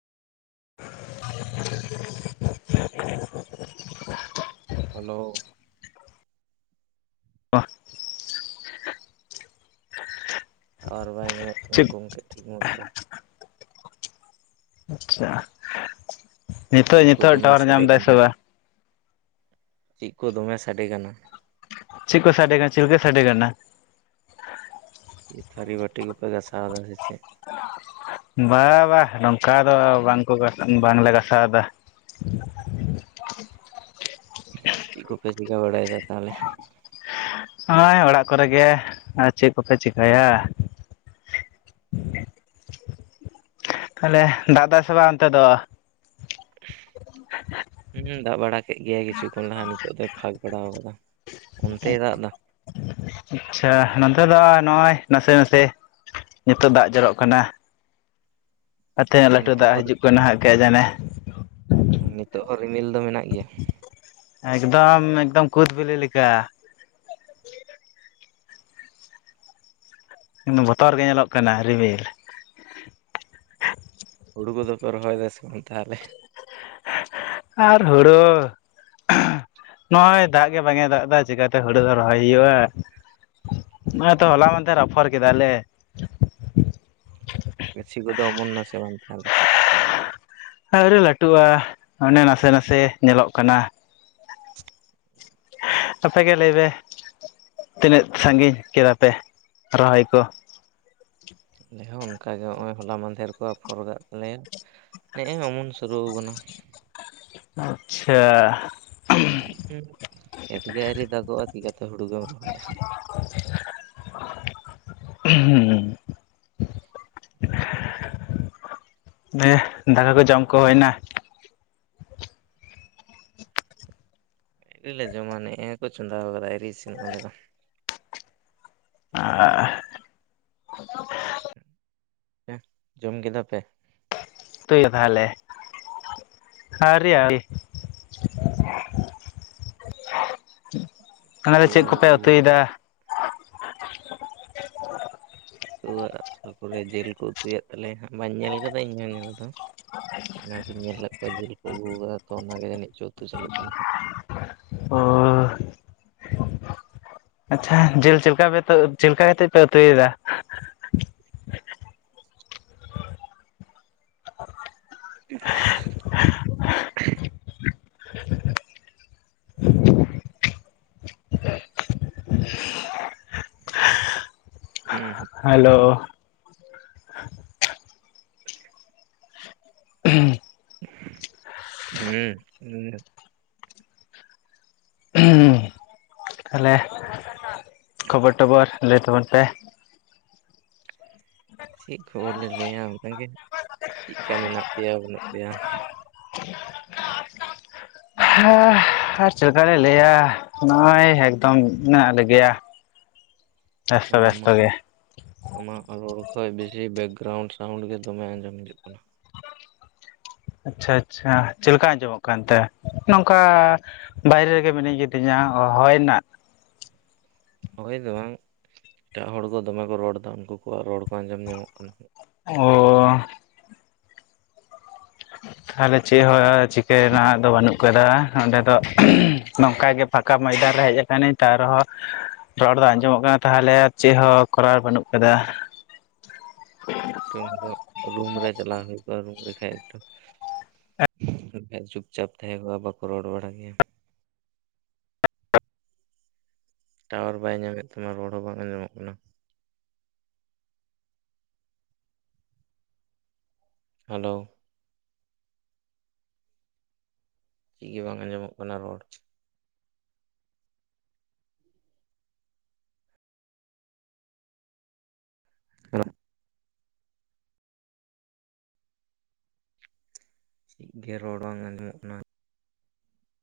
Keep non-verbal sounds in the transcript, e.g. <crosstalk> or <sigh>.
<inaudible> Hello ᱚ tower ᱵᱟᱭ ᱧᱟᱢᱮᱫ ᱛᱟᱢᱟ ᱪᱮᱫ ᱜᱚᱢᱠᱮ ᱴᱷᱤᱠ ᱢᱚᱛᱚ ᱟᱪᱪᱷᱟ ᱱᱤᱛᱳ ᱪᱮᱫ ᱠᱚ ᱱᱤᱛᱳᱜ ᱫᱚᱢᱮ ᱴᱟᱣᱟᱨ ᱥᱟᱰᱮ ᱧᱟᱢᱫᱟᱭ ᱥᱮ ᱠᱟᱱᱟ ᱵᱟᱝ ᱪᱮᱫ ᱠᱚ ᱫᱚᱢᱮ ᱥᱟᱰᱮ ᱠᱟᱱᱟ ᱪᱮᱫ ᱠᱚ ᱥᱟᱰᱮ ᱠᱟᱱᱟ ᱪᱮᱫ ᱞᱮᱠᱟ ᱥᱟᱰᱮ ᱠᱟᱱᱟ ᱛᱷᱟᱹᱨᱤ ᱵᱟᱴᱤ ᱠᱚᱯᱮ ᱜᱟᱥᱟᱣ ᱫᱟ ᱥᱮ ᱪᱮᱫ ᱵᱟ ᱵᱟᱝ ᱱᱚᱝᱠᱟ ᱫᱚ ᱵᱟᱝᱠᱚ ᱵᱟᱝᱞᱮ ᱜᱟᱥᱟᱣ ᱮᱫᱟ ᱪᱮᱫ ᱠᱚᱯᱮ ᱪᱤᱠᱟᱹ ᱵᱟᱲᱟᱭᱮᱫᱟ ᱛᱟᱦᱚᱞᱮ ᱱᱚᱜᱚᱭ ᱚᱲᱟᱜ ᱠᱚᱨᱮᱜ ᱜᱮ ᱟᱨ ᱪᱮᱫ ᱠᱚᱯᱮ ᱪᱤᱠᱟᱭᱟ ᱦ <unintelligible> ᱛᱟᱦᱞᱮ ᱫᱟᱜ ᱫᱟᱭ ᱥᱮ ᱵᱟᱝ ᱚᱱᱛᱮ ᱫᱚ <inaudible> ᱦᱩᱸ ᱫᱟᱜ ᱵᱟᱲᱟ ᱠᱮᱫ ᱜᱮᱭᱟᱭ ᱠᱤᱪᱷᱩ ᱠᱷᱚᱱ ᱞᱟᱦᱟ ᱱᱤᱛᱚᱜ ᱫᱚᱭ ᱯᱷᱟᱸᱠ ᱵᱟᱲᱟ ᱟᱠᱟᱫᱟ ᱚᱱᱛᱮᱭ ᱫᱟᱜ ᱮᱫᱟ ᱟᱪᱪᱷᱟ ᱱᱚᱛᱮ ᱫᱚ ᱱᱚᱜᱼᱚᱭ ᱱᱟᱥᱮ ᱱᱟᱥᱮ ᱱᱤᱛᱳᱜ ᱫᱟᱜ ᱡᱚᱨᱚᱜ ᱠᱟᱱᱟ ᱟᱛᱮ ᱞᱟᱹᱴᱩ ᱱᱤᱛᱚᱜ ᱫᱟᱜ ᱦᱚᱸ ᱦᱤᱡᱩᱜ ᱠᱟᱱᱟ ᱱᱟᱦᱟᱜ ᱠᱮ ᱡᱟᱱᱮ ᱱᱤᱛᱚᱜ ᱦᱚ ᱨᱤᱢᱤᱞ ᱫᱚ ᱢᱮᱱᱟᱜ ᱜᱮᱭᱟ ᱮᱠᱫᱚᱢ ᱮᱠᱫᱚᱢ ᱠᱩᱫᱽ ᱵᱤᱞᱤ ᱞᱮᱠᱟ ᱵᱚᱛᱚᱨ ᱜᱮ ᱧᱮᱞᱚᱜ ᱠᱟᱱᱟ ᱨᱤᱵᱤᱞ ᱦᱩᱲᱩ ᱠᱚᱫᱚ ᱯᱮ ᱨᱚᱦᱚᱭ ᱫᱟ ᱥᱮᱵᱟᱝ ᱛᱟᱦᱚᱞᱮ ᱟᱨ ᱦᱩᱲᱩ ᱱᱚᱜᱼᱚᱭ ᱫᱟᱜ ᱜᱮ ᱵᱟᱝ ᱮ ᱫᱟᱜ ᱮᱫᱟ ᱪᱮᱠᱟᱛᱮ ᱦᱩᱲᱩ ᱫᱚ ᱨᱚᱦᱚᱭ ᱦᱩᱭᱩᱜᱼᱟ? ᱱᱚᱜᱼᱚᱭ ᱛᱚ ᱦᱚᱞᱟ ᱢᱟᱸᱫᱷᱮᱨ ᱟᱯᱷᱚᱨ ᱠᱮᱫᱟ ᱞᱮ ᱜᱟᱪᱷᱤ ᱠᱚᱫᱚ ᱚᱢᱚᱱᱱᱟ ᱥᱮ ᱵᱟᱝ ᱛᱟᱦᱚᱞᱮ ᱟᱹᱣᱨᱤ ᱞᱟᱹᱴᱩᱜᱼᱟ ᱚᱱᱮ ᱱᱟᱥᱮ ᱱᱟᱥᱮ ᱧᱮᱞᱚᱜ ᱠᱟᱱᱟ ᱾ ᱟᱯᱮᱜᱮ ᱞᱟᱹᱭᱯᱮ ᱛᱤᱱᱟᱹᱜ ᱥᱟᱺᱜᱤᱧ ᱠᱮᱫᱟ ᱯᱮ ᱨᱚᱦᱚᱭ ᱠᱚ? ᱟᱞᱮ ᱦᱚᱸ ᱚᱱᱠᱟᱜᱮ ᱦᱚᱸᱜᱼᱚᱭ ᱦᱚᱞᱟ ᱢᱟᱫᱷᱮᱨ ᱠᱚ ᱟᱯᱷᱚᱨ ᱠᱟᱜ ᱛᱟᱞᱮᱭᱟ ᱱᱮᱜᱼᱮ ᱚᱢᱚᱱ ᱥᱩᱨᱩᱣ ᱠᱟᱱᱟ ᱟᱪᱪᱷᱟ ᱦᱩᱸ ᱠᱷᱮᱛ ᱜᱮ ᱟᱹᱣᱨᱤ ᱫᱟᱜᱚᱜᱼᱟ ᱪᱤᱠᱟᱛᱮ ᱦᱩᱲᱩ ᱜᱮᱢ ᱨᱚᱦᱚᱭᱟ? ᱦᱩᱸ ᱢᱮ ᱫᱟᱠᱟ ᱠᱩ ᱡᱚᱢ ᱦᱩᱭᱱᱟ ᱟᱹᱣᱨᱤ ᱞᱮ ᱡᱚᱢᱟ ᱱᱮᱜᱼᱮ ᱠᱚ ᱪᱚᱸᱫᱟᱣ ᱠᱟᱫᱟ ᱟᱹᱣᱨᱤ ᱤᱥᱤᱱᱚᱜᱼᱟ ᱫᱟᱠᱟ ᱟ-ᱟ-ᱟᱦ ᱦᱮᱸ ᱡᱚᱢ ᱠᱮᱫᱟ ᱯᱮ ᱩᱛᱩ ᱛᱟᱦᱚᱞᱮ ᱟᱹᱣᱨᱤ ᱟᱹᱣᱨᱤ <inaudible> ᱚᱱᱟ ᱨᱮ ᱩᱛᱩ ᱪᱮᱫ ᱠᱚᱯᱮ ᱩᱛᱩᱭᱮᱫᱟ ᱠᱩᱣᱟᱜ ᱥᱩᱠᱨᱤ ᱡᱤᱞ ᱠᱩ ᱩᱛᱩᱭᱮᱫ ᱛᱟᱞᱮᱭᱟ ᱦᱟᱸᱜ ᱵᱟᱹᱧ ᱧᱮᱞ ᱠᱟᱫᱟ ᱤᱧ ᱦᱚᱸ ᱧᱮᱞ ᱫᱚ ᱚᱱᱟᱜᱤᱧ ᱧᱮᱞ ᱞᱮᱫ ᱠᱚᱣᱟ ᱡᱤᱞ ᱠᱚ ᱟᱹᱜᱩᱣ ᱠᱟᱫᱟ ᱛᱚ ᱚᱱᱟᱜᱮ ᱡᱟᱹᱱᱤᱡ ᱪᱚ ᱩᱛᱩ ᱪᱟᱹᱞᱩᱜ ᱠᱟᱱᱟ ᱦᱟᱸᱜ ᱦᱚᱻ ᱟᱪᱷᱟ ᱡᱤᱞ ᱪᱮᱫ ᱞᱮᱠᱟ ᱯᱮ ᱩᱛᱩ ᱪᱮᱫ ᱞᱮᱠᱟ ᱠᱟᱛᱮᱫ ᱯᱮ ᱩᱛᱩᱭᱮᱫᱟ? ᱩᱸ ᱦᱩᱸ ᱦᱮᱞᱳ <inaudible> ᱦᱩᱸ ᱩᱸᱜ ᱛᱟᱦᱚᱞᱮ ᱠᱷᱚᱵᱚᱨ ᱴᱚᱵᱚᱨ ᱞᱟᱹᱭ ᱛᱟᱵᱚᱱ ᱯᱮ ᱪᱮᱜ ᱠᱷᱚᱵᱚᱨ ᱞᱮ ᱞᱟᱹᱭᱟ ᱚᱱᱟᱜᱮ ᱪᱮᱫᱠᱟ ᱢᱮᱱᱟᱜ ᱯᱮᱭᱟ ᱵᱟᱹᱱᱩᱜ ᱯᱮᱭᱟ? ᱦᱮᱻ ᱟᱨ ᱪᱮᱫᱠᱟ ᱞᱮ ᱞᱟᱹᱭᱟ ᱱᱚᱜᱼᱚᱭ ᱮᱠᱫᱚᱢ ᱢᱮᱱᱟᱜ ᱞᱮ ᱜᱮᱭᱟ᱾ ᱦᱮ ᱟᱢᱟᱜ ᱫᱚ ᱟᱢᱟᱜ ᱨᱚᱲ ᱠᱷᱚᱡ ᱵᱮᱥᱤ ᱵᱮᱠᱜᱨᱟᱣᱩᱱᱰ ᱥᱟᱣᱩᱱᱰ ᱜᱮ ᱫᱚᱢᱮ ᱟᱸᱡᱚᱢ ᱦᱤᱡᱩᱜ ᱠᱟᱱᱟ᱾ ᱟᱪᱷᱟ ᱟᱪᱷᱟ ᱪᱮᱫ ᱞᱮᱠᱟ ᱟᱸᱡᱚᱢᱚᱜ ᱠᱟᱱᱛᱮ ᱱᱚᱝᱠᱟ ᱵᱟᱭᱨᱮ ᱨᱮᱜᱮ ᱢᱤᱱᱟᱹᱧ ᱠᱤᱫᱤᱧᱟ ᱦᱚᱭ ᱨᱮᱱᱟᱜ ᱦᱳᱭ ᱫᱚ ᱵᱟᱝ ᱮᱴᱟᱜ ᱦᱚᱲ ᱠᱚ ᱫᱚᱢᱮ ᱠᱚ ᱨᱚᱲ ᱮᱫᱟ ᱩᱱᱠᱩ ᱠᱩᱣᱟᱜ ᱨᱚᱲ ᱠᱚ ᱟᱸᱡᱚᱢ ᱧᱟᱢᱚᱜ ᱠᱟᱱᱟ ᱾ ᱚᱻ ᱛᱟᱦᱚᱞᱮ ᱪᱮᱫ ᱦᱚᱸ ᱪᱤᱠᱟᱹ ᱨᱮᱱᱟᱜ ᱦᱚ ᱫᱚ ᱵᱟᱹᱱᱩᱜ? ᱠᱟᱫᱟ ᱱᱚᱸᱰᱮ ᱫᱚ ᱱᱚᱝᱠᱟ ᱜᱮ ᱯᱷᱟᱸᱠᱟ ᱢᱚᱭᱫᱟᱱ ᱨᱮ ᱦᱮᱡ ᱟᱠᱟᱱᱟᱹᱧ ᱛᱟᱣ ᱨᱮᱦᱚ ᱨᱚᱲ ᱫᱚ ᱟᱸᱡᱚᱢᱚᱜ ᱠᱟᱱᱟ ᱛᱟᱦᱚᱞᱮ ᱪᱮᱫ ᱦᱚᱸ ᱠᱚᱨᱟᱣ ᱵᱟᱹᱱᱩᱜ ᱠᱟᱫᱟ ᱨᱩᱢ ᱫᱚ ᱨᱩᱢ ᱨᱮ ᱪᱟᱞᱟᱣ ᱦᱩᱭᱩᱜᱼᱟ ᱨᱩᱢ ᱨᱮᱠᱷᱟᱡ ᱮᱠᱴᱷᱩ ᱦᱮᱸᱠᱷᱟᱡ ᱪᱩᱯᱪᱟᱯ ᱛᱟᱦᱮᱸ ᱠᱚᱜᱼᱟ ᱵᱟᱠᱚ ᱨᱚᱲ ᱵᱟᱲᱟᱭ ᱜᱮᱭᱟ ᱴᱟᱣᱟᱨ ᱵᱟᱭ ᱧᱟᱢᱮᱫ ᱛᱟᱢᱟ ᱨᱚᱲ ᱦᱚᱸ ᱵᱟᱝ ᱟᱸᱡᱚᱢᱚᱜ ᱠᱟᱱᱟ ᱾ ᱦᱮᱞᱳ ᱪᱮᱜ ᱜᱮ ᱵᱟᱝ ᱟᱸᱡᱚᱢᱚᱜ ᱠᱟᱱᱟ ᱨᱚᱲ <inaudible> ᱪᱮᱫ ᱜᱮ ᱨᱚᱲ ᱵᱟᱝ ᱟᱸᱡᱚᱢ ᱚᱜ ᱠᱟᱱᱟ